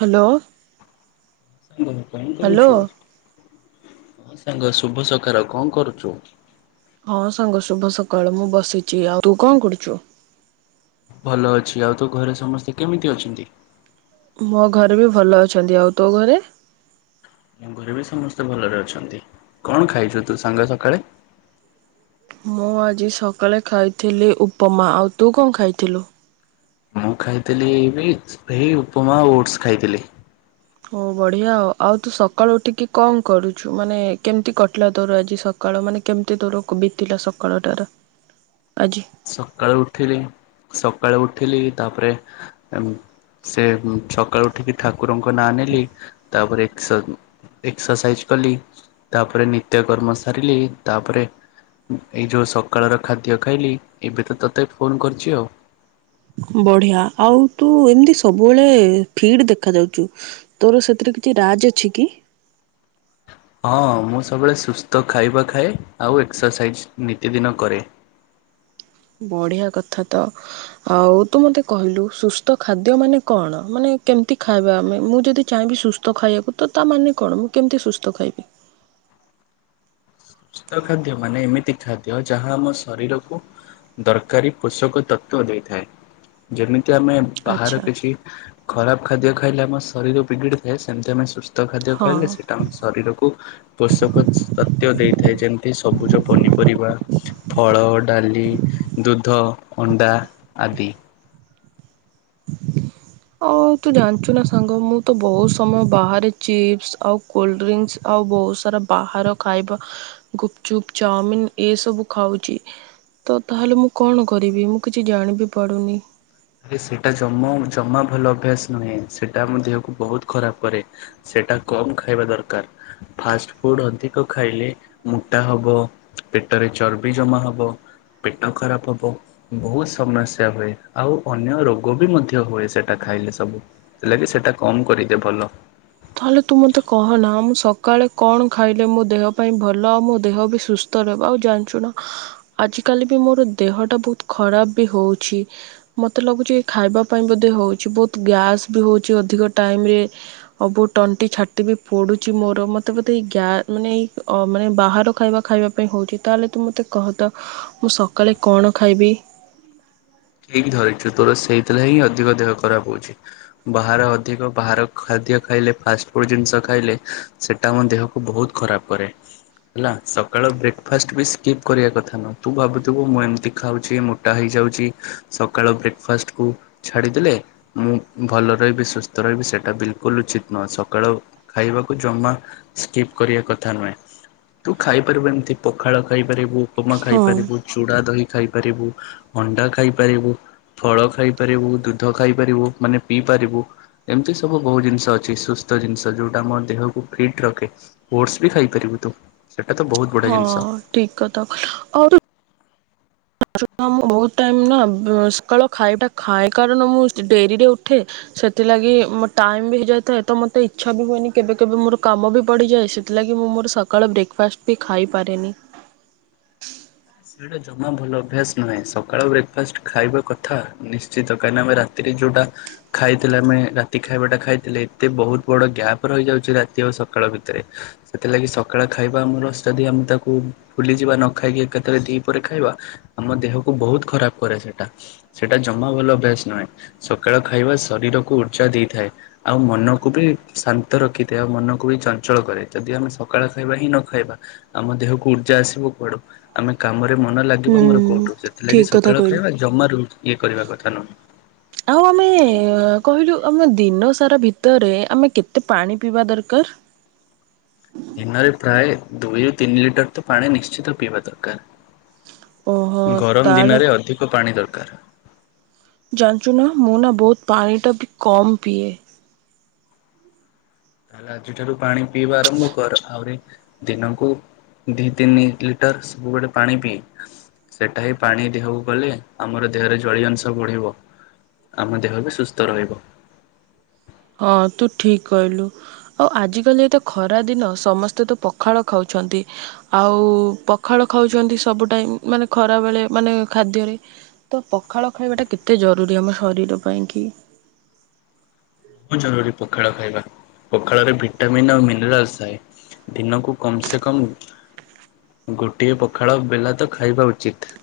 Hello. ହଁ ସାଙ୍ଗ କଣ ହ୍ୟାଲୋ କରୁଛୁ? ହଁ ସାଙ୍ଗ ଶୁଭ ସକାର କଣ କରୁଛୁ? ହଁ ସାଙ୍ଗ ଶୁଭ ସକାଳ। ମୁଁ ବସିଛି। ଆଉ ତୁ କଣ କରୁଛୁ? ଭଲ ଅଛି। ଆଉ ତୋ ଘରେ ସମସ୍ତେ କେମିତି ଅଛନ୍ତି? ମୋ ଘରେ ବି ଭଲ ଅଛନ୍ତି। ଆଉ ତୋ ଘରେ? ମୋ ଘରେ ବି ସମସ୍ତେ ଭଲରେ ଅଛନ୍ତି। କଣ ଖାଇଛୁ ତୁ ସାଙ୍ଗ ସକାଳେ? ମୁଁ ଆଜି ସକାଳେ ଖାଇଥିଲି ଉପମା। ଆଉ ତୁ କଣ ଖାଇଥିଲୁ? ମୁଁ ଖାଇଥିଲି ବି ସେଇ ଉପମା ଓଟ୍ସ ଖାଇଥିଲି। ହଉ ବଢିଆ ଆଉ। ଆଉ ତୁ ସକାଳୁ ଉଠିକି କଣ କରୁଛୁ? ମାନେ କେମିତି କଟିଲା ତୋର ଆଜି ସ ସକାଳ ମାନେ କେମିତି ତୋର ବିତିଲା ସକାଳଟାର ଆଜି? ସକାଳୁ ଉଠିଲି, ସକାଳୁ ଉଠିଲି। ତାପରେ ସେ ସକାଳୁ ଉଠିକି ଠାକୁରଙ୍କ ନାଁ ନେଲି। ତାପରେ ସ ଏକ୍ସରସାଇଜ କଲି। ତାପରେ ନିତ୍ୟ କର୍ମ ସାରିଲି। ତାପରେ ଏଇ ଯୋଉ ସକାଳର ଖାଦ୍ୟ ଖାଇଲି। ଏବେ ତ ତୋତେ ଫୋନ କରିଛି ଆଉ। ବଢିଆ ଆଉ ତୁ ଏମିତି ସବୁବେଳେ ଫିଡ ଦେଖା ଯାଉଛୁ। ତୋର ସେଥିରେ କିଛି ରାଜ୍ ଅଛି କି? ହଁ ମୁଁ ସବୁବେଳେ ସୁସ୍ଥ ଖାଇବା ଖାଏ। ଆଉ ଏକ୍ସରସାଇଜ୍ ନିତିଦିନ କରେ। ବଢିଆ କଥା ତ। ଆଉ ତୁ ମତେ କହିଲୁ ସୁସ୍ଥ ଖାଦ୍ୟ ମାନେ କଣ? ମାନେ କେମିତି ଖାଇବା ଆମେ? ମୁଁ ଯଦି ଚାହିଁବି ସୁସ୍ଥ ସୁସ୍ଥ ଖାଇବାକୁ ତ ତାମାନେ କଣ ମୁଁ କେମିତି ସୁସ୍ଥ ଖାଇବି? ସୁସ୍ଥ ଖାଦ୍ୟ ମାନେ ଏମିତି ଖାଦ୍ୟ ଯାହା ଆମ ଶରୀରକୁ ଦରକାରୀ ପୋଷକ ତତ୍ଵ ଦେଇଥାଏ। ଯେମିତି ଆମେ ବାହାର ଆଚ୍ଛା କିଛି ଖରାପ ଖାଦ୍ୟ ଖାଇଲେ ଆମ ଶରୀର ବିଗିଡି ଥାଏ। ସେମିତି ଆମେ ସୁସ୍ ଶତ ଖାଦ୍ୟ ହଁ ଖାଇଲେ ସେଇଟା ଆମ ଶରୀରକୁ ପୋଷକ ତଥ୍ୟ ଦେଇ ଥାଏ ଯେମିତି ସବୁଜ ପନିପରିବା। ଫଳ, ଡାଲି, ଦୁଧ, ଅଣ୍ଡା ଆଦି। [inaudible] ଆଉ ତୁ ଜାଣିଛୁ ନା ସାଙ୍ଗ ମୁଁ ତ ବହୁତ ସମୟ ବାହାରେ ଚିପ୍ସ ଆଉ କୋଲଡ୍ରିଙ୍କସ୍ ଆଉ ବହୁତ ସାରା ବାହାର ଖାଇବା ଗୁପଚୁପ୍ ଚାଉମିିନ ଏସବୁ ଖାଉଛି। ତ ତାହେଲେ ମୁଁ କଣ କରିବି? ମୁଁ କିଛି ଜାଣିବି ପଡୁନି। ଆରେ ସେଇଟା ଜମ ଜମା ଭଲ ଅଭ୍ୟାସ ନୁହେଁ। ସେଇଟା ଆମ ଦେହକୁ ବହୁତ ଖରାପ କରେ। ସେଟା କମ ଖାଇବା ଦରକାର। ଫାଷ୍ଟ ଫୁଡ ଅଧିକ ଖାଇଲେ ମୋଟା ହବ ପେଟରେ ଚର୍ବି ଜମା ହବ। ପେଟ ଖରାପ ହବ। ବହୁତ ସମସ୍ୟା ହୁଏ। ଆଉ ଅନ୍ୟ ରୋଗ ବି ମଧ୍ୟ ହୁଏ ସେଇଟା ଖାଇଲେ ସବୁ। ଯେଥିଲାକି ସେଇଟା କମ୍ କରିଦିଏ ଭଲ। ତାହେଲେ ତୁ ମତେ କହନା ମୁଁ ସକାଳେ କଣ ଖାଇଲେ ମୋ ଦେହ ପାଇଁ ଭଲ ଆଉ ମୋ ଦେହ ବି ସୁସ୍ ର ରହିବ ଆଉ ଜାଣିଛୁ ନା ଆଜିକାଲି ବି ମୋର ଦେହଟା ବହୁତ ଖରାପ ବି ହଉଛି। ମତେ ଲାଗୁଛି ଖାଇବା ପାଇଁ ବୋଧେ ହଉଛି ବହୁତ ଗ୍ୟାସ୍ ବି ହଉଛି ଅଧିକ ଟାଇମରେ। ଅବ ତଣ୍ଟି ଛାଟି ବି ପୋଡୁଛି ମୋର ମତେ ବୋଧେ ଏ ଗ ମାନେ ଏଇ ମାନେ ବାହାର ଖାଇବା ଖାଇବା ହେଉଛି ତାହେଲେ ତୁ ମୋତେ କହ ତ ମୁଁ ସକାଳେ କଣ ଖାଇବି? ହେକି ଧରିଛୁ ତୋର ସେଇଥିଲା ହିଁ ଅଧିକ ଦେହ ଖରାପ ହଉଛି। ବାହାର ଅଧିକ ବାହାର ଖାଦ୍ୟ ଖାଇଲେ ଫାଷ୍ଟଫୁଡ ଜିନିଷ ଖାଇଲେ ସେଟା ଆମ ଦେହକୁ ବହୁତ ଖରାପ କରେ। ହେଲା ସକାଳ ବ୍ରେକଫାଷ୍ଟ ବି ସ୍କିପ୍ କରିବା କଥା ନୁହଁ ତୁ ଭାବୁଥିବୁ ମୁଁ ଏମିତି ଖାଉଛି ମୋଟା ହେଇଯାଉଛି ସକାଳ ବ୍ରେକଫାଷ୍ଟ କୁ ଛାଡିଦେଲେ ମୁଁ ଭଲ ରହିବି ସୁସ୍ଥ ରହିବି ସେଇଟା ବିଲକୁଲ ଉଚିତ ନୁହେଁ ସକାଳୁ ଖାଇବାକୁ ଜମା ସ୍କିପ କରିବା କଥା ନୁହେଁ ତୁ ଖାଇପାରିବୁ ଏମତି ପଖାଳ ଖାଇପାରିବୁ ଉପମା ହଁ। ଖାଇପାରିବୁ ଚୁଡ଼ା ଦହି ଖାଇପାରିବୁ ଅଣ୍ଡା ଖାଇ ପାରିବୁ ଫଳ ଖାଇପାରିବୁ ଦୁଧ ଖାଇପାରିବୁ ମାନେ ପିଇ ପାରିବୁ ଏମିତି ସବୁ ବହୁତ ଜିନିଷ ଅଛି ସୁସ୍ଥ ଜିନିଷ ଯେଉଟା ଆମ ଦେହକୁ ଫିଟ୍ ରଖେ ପଟ୍ସ ବି ଖାଇପାରିବୁ ତୁ- ସେଇଟା ତ ବହୁତ ବଢ଼ିଆ ହଁ ଜିନିଷ। ଠିକ କଥା କିଲ ଆଉରି ମୁ ବହୁତ ଟାଇମ ନା ସକାଳ ଖାଇଟା ଖାଏ କାରଣ ମୁଁ ଡେରିରେ ଉଠେ ସେଥିଲାଗି ମୋ ଟାଇମ ବି ହେଇଯାଇଥାଏ ତ ମୋତେ ଇଚ୍ଛା ବି ହୁଏନି କେବେ କେବେ ମୋର କାମ ବି ବଡିିଯାଏ ସେ ସେଥିଲାଗି ମୁଁ ମୋର ସକାଳ ବ୍ରେକଫାଷ୍ଟ ବି ଖାଇପାରେନି। ସେଟା ଜମା ଭଲ ଅଭ୍ୟାସ ନୁହେଁ ସକାଳ ବ୍ରେକଫାଷ୍ଟ ଖାଇବା କଥା ନିଶ୍ଚିତ କାହିଁନା ଆମେ ରା ତିରେ ଯୋଉଟା ଖାଇଥିଲେ ଆମେ ରାତି ଖାଇବାଟା ଖାଇଥିଲେ ଏତେ ବହୁତ ବଡ ଗ୍ୟାପ ରହିଯାଉଛି ରାତି ଆଉ ସକାଳ ଭିତରେ ସେଥିଲାଗି ସକାଳ ଖାଇବା ଆମର ଯଦି ଆମେ ତାକୁ ଫୁଲିଯିବା ନ ଖାଇକି କେତେଳେ ଦିଇପରେ ଖାଇବା ଆମ ଦେହକୁ ବହୁତ ଖରାପ କରେ ସେଇଟା ସେଟା ଜମା ଭଲ ଅଭ୍ୟାସ ନୁହେଁ ସକାଳ ଖାଇବା ଶରୀରକୁ ଉର୍ଜା ଦେଇଥାଏ। ଆଉ ମନକୁ ବି ଶାନ୍ତ ରଖିଥାଏ ଆଉ ମନକୁ ବି ଚଞ୍ଚଳ କରେ ଯଦି ଆମେ ସକାଳ ଖାଇବା ହିଁ ନ ଖାଇବା ଆମ ଦେହକୁ ଉର୍ଜା ଆସିବ କୁଆଡୁ? ଆମେ କାମରେ ମନ ଲାଗିବ ହୁଁ ମୋର କୋଉଠୁ ସେଥିଲାଗି ଠିକ୍ କଥା ସକାଳ କହିଲୁ। ଖଇବା ଜମାରୁ ଇଏ କରିବା କଥା ନୁହେଁ। ଆଉ ଆମେ କହିଲୁ ଆମ ଦିନସାରା ଭିତରେ ଆମେ କେତେ ପାଣି ପିଇବା ଦରକାର? ଦିନରେ ପ୍ରାୟ ଦୁଇରୁ ତିନି ଲିଟର ତ ପାଣି ନିଶ୍ଚିତ ପିଇବା ଦରକାର। ଓହୋ ଗରମ ତାହେଲେ ଦିନରେ ଅଧିକ ପାଣି ଦରକାର। ଜାଣିଛୁ ନା ମୁଁ ନା ବହୁତ ପାଣିଟା ବି କମ୍ ପିଏ। ତାହେଲେ ଆଜିଠାରୁ ପାଣି ପିଇବା ଆରମ୍ଭ କର। ଆହୁରି ଦିନକୁ- ଦୁଇ ତିନି ଲିଟର ସବୁବେଳେ ପାଣି ପିଏ। ସେଟା ହିଁ ପାଣି ଦେହକୁ ଗଲେ ଆମର ଦେହରେ ଜଳୀୟ ଅଂଶ ବଢିବ। ଆମ ଦେହ ବି ସୁସ୍ଥ ରହିବ। ହଁ ତୁ ଠିକ କହିଲୁ। ଆଉ ଆଜିକାଲି ଏତ ଖରା ଦିନ ସମସ୍ତେ ତ ପଖାଳ ଖାଉଛନ୍ତି। ଆଉ ପଖାଳ ଖାଉଛନ୍ତି ସବୁ ଟାଇମ ମାନେ ଖରାବେଳେ ମାନେ ଖାଦ୍ୟରେ। ତ ପଖାଳ ଖାଇବାଟା କେତେ ଜରୁରୀ ଆମ ଶରୀର ପାଇଁ କି? ବହୁତ ଜରୁରୀ ପଖାଳ ଖାଇବା ପଖାଳରେ ଭିଟାମିନ୍ ଆଉ ମିନେରାଲ ଥାଏ। ଦିନକୁ କମ ସେ କମ ଗୋଟିଏ ପଖାଳ ବେଲା ତ ଖାଇବା ଉଚିତ।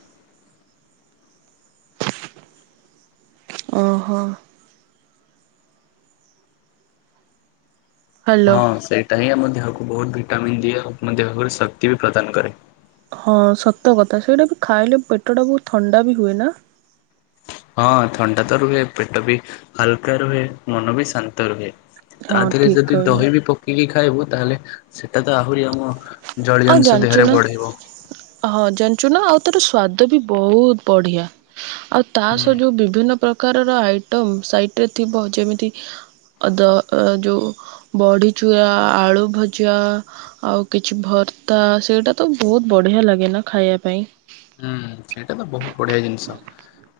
ଓହୋ- ହ୍ୟାଲୋ ହଁ ସେଇଟା ହିଁ ଆମ ଦେହକୁ ବହୁତ ଭିଟାମିନ୍ ଦିଏ। ଆଉ ଦେହ ଶକ୍ତି ବି ପ୍ରଦାନ କରେ। ହଁ ସତ କଥା ସେଇଟା ବି ଖାଇଲେ ପେଟଟା ବହୁତ ଥଣ୍ଡା ବି ହୁଏ ନା- ହଁ ଥଣ୍ଡା ତ ରୁହେ ପେଟ ବି ହାଲକା ରୁହେ ମନ ବି ଶାନ୍ତ ରୁହେ। ତା ହଁ ଦେହରେ ଠିକ୍ ଯଦି କହିଲୁ ଦହି ବି ପକେଇକି ଖାଇବୁ। ତାହେଲେ ସେଟା ତ ଆହୁରି ଆମ- ଆଉ ଜାଣିଛୁ ନା। ଥିବ- ହଁ ଜାଣିଞ୍ଚୁନା ଆଉ ତାର ସ୍ଵାଦ ବି ବୋହୁତ୍ ବଢ଼ିଆ। ଆଉ ତା ହୁଁ ସହ ଯେଉଁ ବିଭିନ୍ନ ପ୍ରକାରର ଆଇଟମ୍, ସାଇଟିରେ ଥିବ ଯେମିତି ଅ ଦ ଯୋଉ ବଢ଼ିଚୁରା, ଆଳୁ ଭଜା, ଆଉ କିଛି ଭର୍ତ୍ତା ସେଇଟା ତ ବୋହୁତ୍ ବଢ଼ିଆ ଲାଗେ ନା ଖାଇବା ପାଇଁ? ହୁଁ ସେଇଟା ତ ବୋହୁତ୍ ବଢିଆ ଜିନ୍ସ।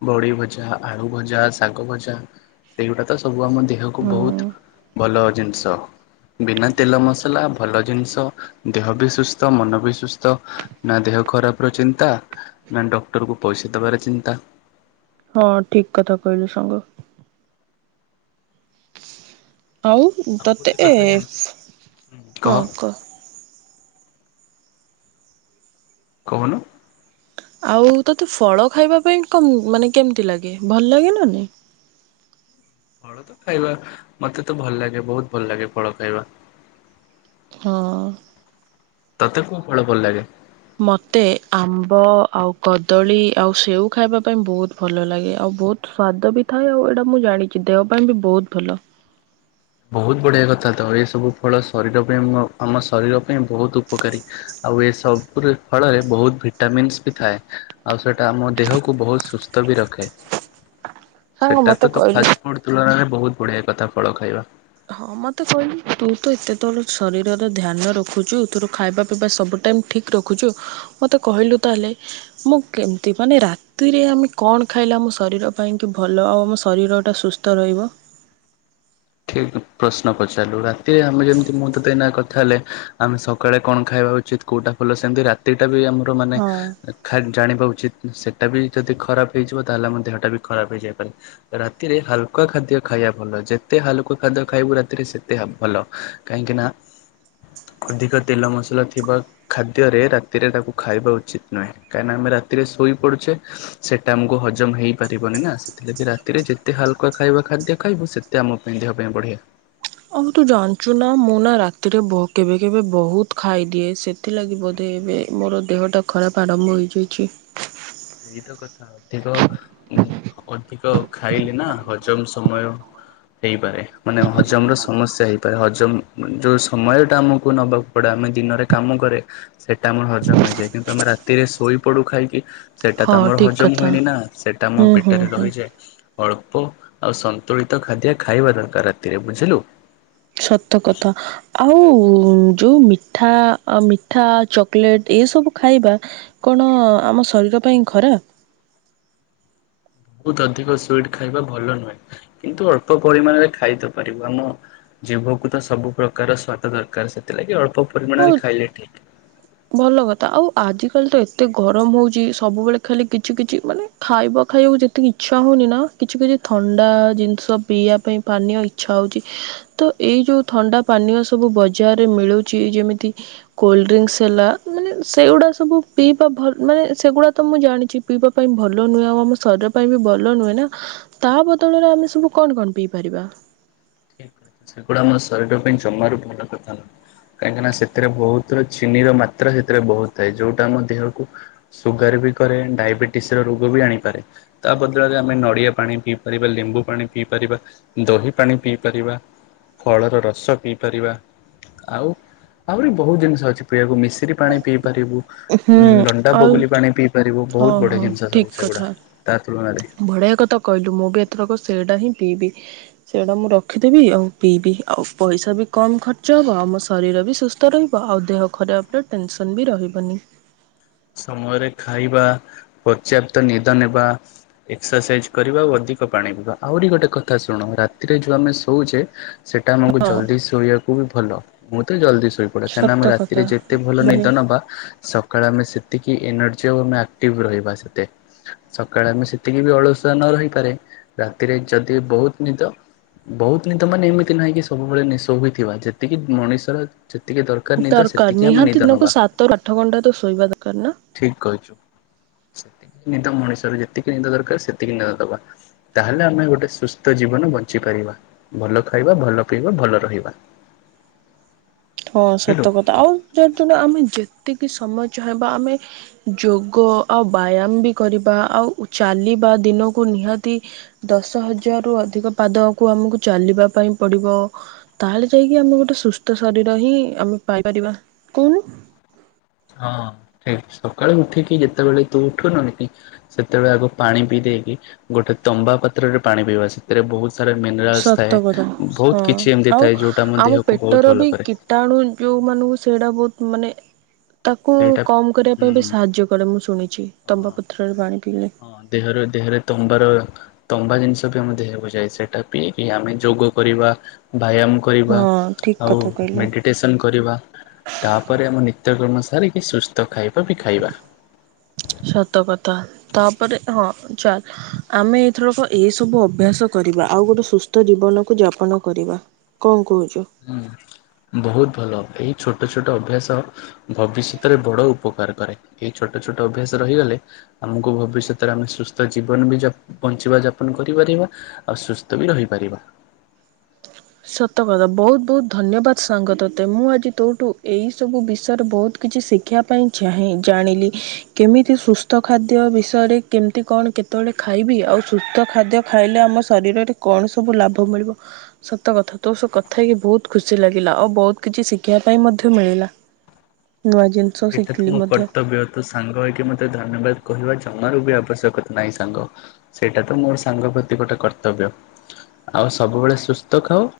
ବଢ଼ି ଭଜା, ଆଳୁ ଭଜା, ଶାଗ ଭଜା, ସେଇଗୁଡା ତ ସବୁ ଆମ ଦେହକୁ ହଁ ବୋହୁତ୍ ଭଲ ଜିନ୍ସ। ବିନା ତେଲ ମସଲା ଭଲ ଜିନ୍ସ, ଦେହ ବି ସୁସ୍ଥ ମନ ବି ସୁସ୍ଥ। ନା ଦେହ ଖରାପ ର ଚିନ୍ତା ନା ଡକ୍ଟରକୁ ପଇସା ଦବାର ଚିନ୍ତା। ହଁ ଠିକ୍ କଥା କହିଲୁ ସାଙ୍ଗ। ଆଉ ତତେ, ଏ -ହଁ କହ କହୁନୁ? ଆଉ ତୋତେ ଫଳ ଖାଇବା ପାଇଁ କ ମାନେ କେମିତି ଲାଗେ? ଭଲ ଲାଗେନା ନାହିଁ? ଫଳ ତ ଖାଇବା, ମତେ ତ ଭଲ ଲାଗେ। ବୋହୁତ୍ ଭଲ ଲାଗେ ଫଳ ଖାଇବା। ହଁ। ତତେ କୋଉ ଫଳ ଭଲ ଲାଗେ? ମୋତେ ଆମ୍ବ ଆଉ, କଦଳୀ ଆଉ, ସେଓ ଖାଇବା ପାଇଁ ବୋହୁତ୍ ଭଲ ଲାଗେ। ଆଉ ବୋହୁତ୍ ସ୍ଵାଦ ବି ଥାଏ। ଆଉ ଏଇଟା ମୁଁ ଜାଣିଛି ଦେହ ପାଇଁ ବି ବୋହୁତ୍ ଭଲ। ବୋହୁତ୍ ବଢ଼ିଆ କଥା ତ, ଏସବୁ ଫଳ ଶରୀର ପାଇଁ ଆମ ଶରୀର ପାଇଁ ବୋହୁତ୍ ଉପକାରୀ। ଆଉ ଏ ସବୁରି ଫଳରେ ବୋହୁତ୍ ଭିଟାମିନ୍ସ ବି ଥାଏ। ଆଉ ସେଟା ଆମ ଦେହକୁ ବୋହୁତ୍ ସୁସ୍ଥ ବି ରଖେ। ସାଙ୍ଗ ସେଟା ମୋତେ ତ ତ କହିଲୁ ଫାଷ୍ଟ ଗୋଟେ ତୁଳନାରେ ବୋହୁତ୍ ବଢିଆ କଥା ଫଳ ଖାଇବା। ହଁ ମତେ କହିଲୁ ତୁ ତ ଏତେ ତୋର ଶରୀରର ଧ୍ୟାନ ରଖୁଛୁ। ତୋର ଖାଇବା ପିଇବା ସବୁ ଟାଇମ୍ ଠିକ୍ ରଖୁଛୁ, ମୋତେ କହିଲୁ ତାହେଲେ ମୁଁ କେମ୍ ତି ମାନେ ରାତିରେ ଆମେ କଣ ଖାଇଲେ ଆମ ଶରୀର ପାଇଁକି ଭଲ, ଆଉ ଆମ ଶରୀର ଟା ସୁସ୍ଥ ତ ରହିବ? ଠିକ୍ ପ୍ରଶ୍ନ ପଚାରିଲୁ। ରାତିରେ ଆମେ ଯେମିତି ମୁଁ ତତେ ଏନା କଥା ହେଲେ ଆମେ ସକାଳେ କଣ ଖାଇବା ଉଚିତ୍, କୋଉଟା ଭଲ, ସେମିତି ରାତି ଟା ବି ଆମର ମାନେ ହଁ। ଖା ଜାଣିବା ଉଚିତ୍, ସେଟା ବି ଯଦି ଖରାପ ହେଇଯିବ। ତାହେଲେ ଆମ ଦେହଟା ବି ଖରାପ ହେଇଯାଇ ପାରେ। ରାତିରେ ହାଲ୍କା ଖାଦ୍ୟ ଖାଇବା ଭଲ। ଯେ ତେ ହାଲୁକା ଖାଦ୍ୟ ଖାଇବୁ ରାତିରେ ସେତେ ଭଲ। କାହିଁକି ନା ଅଧିକ ତେଲ ମସଲା ଥିବା ଖାଦ୍ୟରେ, ରାତିରେ ତାକୁ ଖାଇବା ଉଚିତ୍ ନୁହେଁ। କାହିଁକିନା ଆମେ ରାତିରେ ଶୋଇ ପଡୁଛେ ସେଟା ଆମକୁ ହଜମ ହେଇପାରିବନି ନା, ସେଥିଲାଗି ରାତିରେ ଯେତେ ହାଲକା ଖାଇବା ଖାଦ୍ୟ ଖାଇବ ସେ ତେ ଆମ ପାଇଁ ଦେହ ପାଇଁ ବଢ଼ିଆ। ଆଉ ତୁ ଜାଣିଛୁ ନା, ମୁଁ ନା ରାତିରେ କେବେ କେବେ ବୋହୁତ୍ ଖାଇଦିଏ। ସେ ଥିଲାଗି ବୋଧେ, ଏବେ ମୋର ଦେହଟା ଖରାପ ଆରମ୍ଭ ହୋଇଯାଇଛି। ସେଇ ତ କଥା ଆ ଅଧିକ, ଅଧିକ ଖାଇଲେ ନା ହଜମ ସମୟ ହେଇପାରେ। ମାନେ ହଜମ ର ସମସ୍ୟା ହେଇପାରେ। ହଜମ ଯୋଉ ସମୟ ଟା ଆମକୁ ନବାକୁ ବଟ ଆମେ ଦିନରେ କାମ କରେ, ସେଇଟା ଆମର ହଜମ ହେଇଯାଏ। କିନ୍ତୁ ଆମେ ରାତିରେ ଶୋଇପଡୁ ଖାଇକି ସେଇଟା ତ ହଁ ଆମର ଠିକ୍ ହଜମ କଥା। ହୁଏନି ନା। ସେଇଟା ଆମ ହୁଁ ହୁଁ ପେଟରେ ହୁଁ। ରହିଯାଏ। ଅଳ୍ପ ଆଉ ସନ୍ତୁଳିତ ଖାଦ୍ୟ ଖାଇବା ଦରକାର ରାତିରେ ବୁଝିଲୁ। ସତ କଥା। ଆଉ ଯୋଉ ମିଠା ମିଠା ଚକୋଲେଟ୍ ଏସବୁ ଖାଇବା କଣ ଆମ ଶରୀର ପାଇଁ ଖରାପ? ବୋହୁତ ଅଧିକ ସୁଇଟ୍ ଖାଇବା ଭଲ ନୁହେଁ। କିନ୍ତୁ ଅଳ୍ପ ପରିମାଣରେ ଖାଇ ତ ପାରିବୁ ଆମ ଜୀଭକୁ ତ ସବୁ ପ୍ରକାରର ସ୍ଵାଦ ଦରକାର, ସେଥିଲାଗି ଅଳ୍ପ ଆଉ ପରିମାଣରେ ଖାଇଲେ ଠିକ୍। ଭଲ କଥା ଆଉ ଆଜିକାଲି ତ ଏତେ ଗରମ ହଉଛି ସବୁବେଳେ ଖାଲି କିଛି କିଛି ମାନେ ଖାଇବା ଖାଇବାକୁ ଯେତିକି ଇଚ୍ଛା ହଉନି ନା, କିଛି କିଛି ଥଣ୍ଡା ଜିନିଷ ପିଇବା ପାଇଁ ପାନୀୟ ଇଛା ହୋଉଚି ତ ଏଇ ଯୋଉ ଥଣ୍ଡା ପାନୀୟ ସବୁ ବଜାରରେ ମିଳୁଚି ଯେମିତି କୋଲଡ ଡ୍ରିଙ୍କକ୍ସ ହେଲା ମା ସେଗୁଡ଼ା ସବୁ ପିଇବା ଭଲ ମାନେ ସେଗୁଡା ତ ମୁଁ ଜାଣିଚି ପିଇବା ପାଇଁ ଭଲ ନୁହେଁଉ ଆମ ଶରୀ ପାଇଁ ବି ଭଲ ନୁହେଁ ନା ତା ବଦଳରେ ଆମେ ସବୁ କଣ କଣ ପିଇପାରିବା? ସେଗୁଡା ଆମ ଶରୀର ପାଇଁ ଜମାରୁ ଭଲ କଥା ନୁହଁ। କାହିଁକିନା ସେଥିରେ ବୋହୁତ ଚିନି ର ମାତ୍ରା ସେଥିରେ ବୋହୁତ ଥାଏ, ଯୋଉଟା ଆମ ଦେହକୁ ସୁଗାର ବି କରେ ଡାଇବେଟିସ ର ରୋଗ ବି ଆଣିପାରେ। ତା ବଦଳରେ ଆମେ ନଡ଼ିଆ ପାଣି ପିଇପାରିବା, ଲେମ୍ବୁ ପାଣି ପିଇପାରିବା, ଦହି ପାଣି ପିଇପାରିବା। ଫଳର ରସ ପିଇ ପାରିବା। ଆଉ ଆହୁରି ବୋହୁତ ଜିନିଷ ଅଛି ପିଇବାକୁ, ମିଶି ପାଣି ପିଇ ପାରିବୁ। ହୁଁ ଲଣ୍ଡା ଆଉ ବଗୁଲି ପାଣି ପିଇ ପାରିବୁ, ହଁ ବୋହୁତ ବଢିଆ ହଁ ଜିନିଷ ସବୁ ଠିକ୍ ସେଗୁଡା କଥା ତା ତୁନାରେ। ବଢ଼ିଆ କଥା କହିଲୁ ମୁଁ ବି ଏତେଟକ ସେଇଟା ହିଁ ପିଇବି। ସେଇଗୁଡ଼ା ମୁଁ ରଖିଦେବି ଆଉ ପିଇବି ଆଉ ପଇସା ବି କମ୍ ଖର୍ଚ୍ଚ ହେବ, ଆଉ ମୋ ଶରୀର ବି ସୁସ୍ଥ ତ ରହିବ ଆଉ ଦେହ ଖରାପରେ ଟେନସନ୍ ବି ରହିବନି। ସମୟରେ ଖାଇବା ପର୍ଯ୍ୟାପ୍ତ ନିଦ ନେବା। ଏକ୍ସରସାଇଜ କରିବା, ଆ ଅଧିକ ପାଣି ପିଇବା, ଆହୁରି ଗୋଟେ କଥା ଶୁଣ ରାତିରେ ଯୋଉ ଆମେ ଶୋଉଛେ ସେଇଟା ଆମକୁ ହଁ ଜଲ୍ଦି ଶୋଇବାକୁ ବି ଭଲ, ମୁଁ ତ ଜଲ୍ଦି ଶୋଇପ କାହିଁକିନା ଆମେ ସତ କଥା ରାତିରେ ଯେତେ ଭଲ ବଢ଼ିଆ ନିଦ ନେବା, ସକାଳେ ଆମେ ସେତିକି ଏନର୍ଜି ଆଉ ଆମେ ଆକ୍ଟିଭ ରହିବା ସେତେ। ସକାଳେ ଆମେ ସେତିକି ବି ଅଳସୁଆ ନ ରହିପାରେ, ରାତିରେ ଯଦି ବୋହୁତ ନିଦ ବୋହୁତ ନିଦ ମାନେ ଏମିତି ନାହିଁ କି ସବୁବେଳେ ନିଶ ହଥିବା ଯେତିକି ମଣିଷର ଯେତିକି ଦରକାର ନିଦ ସେତିକି ଆମେ ନିଦ ନବା ସାତ ଆଠ ଘଣ୍ଟା ତ ଶୋଇବା ଦରକାର ନା? ଠିକ କହିଛୁ ସେତିକି ନିଦ ମଣିଷରେ ଯେତିକି ନିଦ ଦରକାର ସେତିକି ନିଦ ଦବା ତାହେଲେ ଆମେ ଗୋଟେ ସୁସ୍ଥ ଜୀବନ ବଞ୍ଚିପାରିବା। ଭଲ ଖାଇବା ଭଲ ପିଇବା ଭଲ ରହିବା। ହଁ ସତ କଥା ଆଉ ଯୋଉ ଦିନଆମେ ଯେତିକି ସମୟ ଚାହେଁବା ଆମେ ଯୋଗ ଆଉ ବ୍ୟାୟାମ ବି କରିବା ଆଉ ଚାଲିବା ଦିନକୁ ନିହାତି ଦଶ ହଜାରରୁୁ ଅଧିକ ପାଦକୁ ଆମକୁ ଚାଲିବା ପାଇଁ ପଡିବ। ତାହେଲେ ଯାଇକି ଆମେ ଗୋଟେ ସୁସ୍ଥ ଶରୀର ହିଁ ଆମେ ପାଇପାରିବା, କହୁନୁ ହଁ ସେଠ ସକାଳେୁ ଉଠିକି ଯେତେବେଳେ ତୁ ଉଠୁନନ କି ସେତେବେଳେ ଆଗ ପାଣି ପିଇ ଦେଇେଇକି ଗୋଟେ ତମ୍ବା ପାତ୍ରରେ ପାଣି ପିଇବା ସେଥିରେ ବୋହୁତ ସାରା ମିନେରାଲ୍ସ୍ ସତ ଥାଏ କଥା ହଁ ବୋହୁତ କିଛି ଏମିତି ଥାଏ ଯେଉଁଟା ଆମ ଦେହକୁ ବୋହୁତ ଭଲ କରେ। ତେଣୁ ଯେଉଁମାନଙ୍କୁ ସେଇଟା ବୋହୁତ ମାନେ ତାକୁ ସେଇଟା କମ କରିବା ହୁଁ ପାଇଁ ବି ସାହାଯ୍ୟ କରେ ମୁଁ ଶୁଣିଚି ହଁ ତମ୍ବା ପତ୍ରରେ ପାଣି ପିଇଲେ। ହଁ ଦେହର ଦେହରେ ତମ୍ବାର ତମ୍ବା ଜିନିଷ ବି ଆମ ହେକୁ ଯାଏ ସେଇଟା ପିଇକି ଆମେ ଯୋଗ କରିବା ବ୍ୟାୟାମ କରିବା ହଁ ଠିକ ଆଉ କଥା କହିଲୁ [unintelligible] କରିବା ତାପରେ ଆମ ନିତ୍ୟକର୍ମ ସାରିକି ସୁସ୍ଥ ଖାଇବା। ସତକଥା ତାପରେ ହଁ ଚା ଆମେ ଏଇଥରକ ଏଇ ସବୁ ଅଭ୍ୟାସ କରିବା ଆଉ ଗୋଟେ ସୁସ୍ଥ ଜୀବନକୁ ଯାପନ କରିବା। କଣ କହୁଚୁ? ହୁଁ ବହୁତ ଭଲ, ଏଇ ଛୋଟ ଛୋଟ ଅଭ୍ୟାସ ଭବିଷ୍ୟତରେ ବଡ଼ ଉପକାର କରେ ଏହିଇ ଛୋଟ ଛୋଟ ଅଭ୍ୟାସ ରହିଲେ ଆମକୁ ଭବିଷ୍ୟତରେ ଆମେ ସୁସ୍ଥ ଜୀବନ ବି ବଞ୍ଚିବା ଯାପନ କରିପାରିବା। ଆଉ ସୁସ୍ଥ ବି ରହିପାରିବା। ସତ କଥା ବହୁତ ବହୁତ ଧନ୍ୟବାଦ ସାଙ୍ଗ ତୋତେ ମୁଁ ଆଜି ତୋଠୁ ଏଇ ସବୁ ବିଷୟରେ ବୋହୁତ କିଛି ଶିଖିବା ପାଇଁ ଚାଁ ଜାଣିଲି କେମିତି ସୁସ୍ଥ ଖାଦ୍ୟ ବିଷୟରେ କେମିତି କଣ କେତେବେଳେ ଖାଇବି? ଆଉ ସୁସ୍ଥ ଖାଦ୍ୟ ଖାଇଲେ ଆମ ଶରୀରରେ କଣ ସବୁ ଲାଭ ମିଳିବ? ସତ କଥା ତୋ ସ କଥା ହେଇକି ବହୁତ ଖୁସି ଲାଗିଲା ଆଉ ବହୁତ କିଛି ଶିଖିବା ପାଇଁ ମଧ୍ୟ ମିଳିଲା। ନୂଆ ଜିନିଷ ଏଇଟା ଶିଖିଲି ମୋ ମଧ୍ୟ। କର୍ତ୍ତବ୍ୟ ତ ସାଙ୍ଗ ହେଇକି ମତେ ଧନ୍ୟବାଦ କହିବା ଜମାରୁ ବି ଆବଶ୍ୟକତା ନାହିଁ ସାଙ୍ଗ। ସେଇଟା ତ ମୋର ସାଙ୍ଗ ପ୍ରତି ଗୋଟେ କର୍ତ୍ତବ୍ୟ। ଆଉ ସବୁବେଳେ ସୁସ୍ଥ ଖାଉ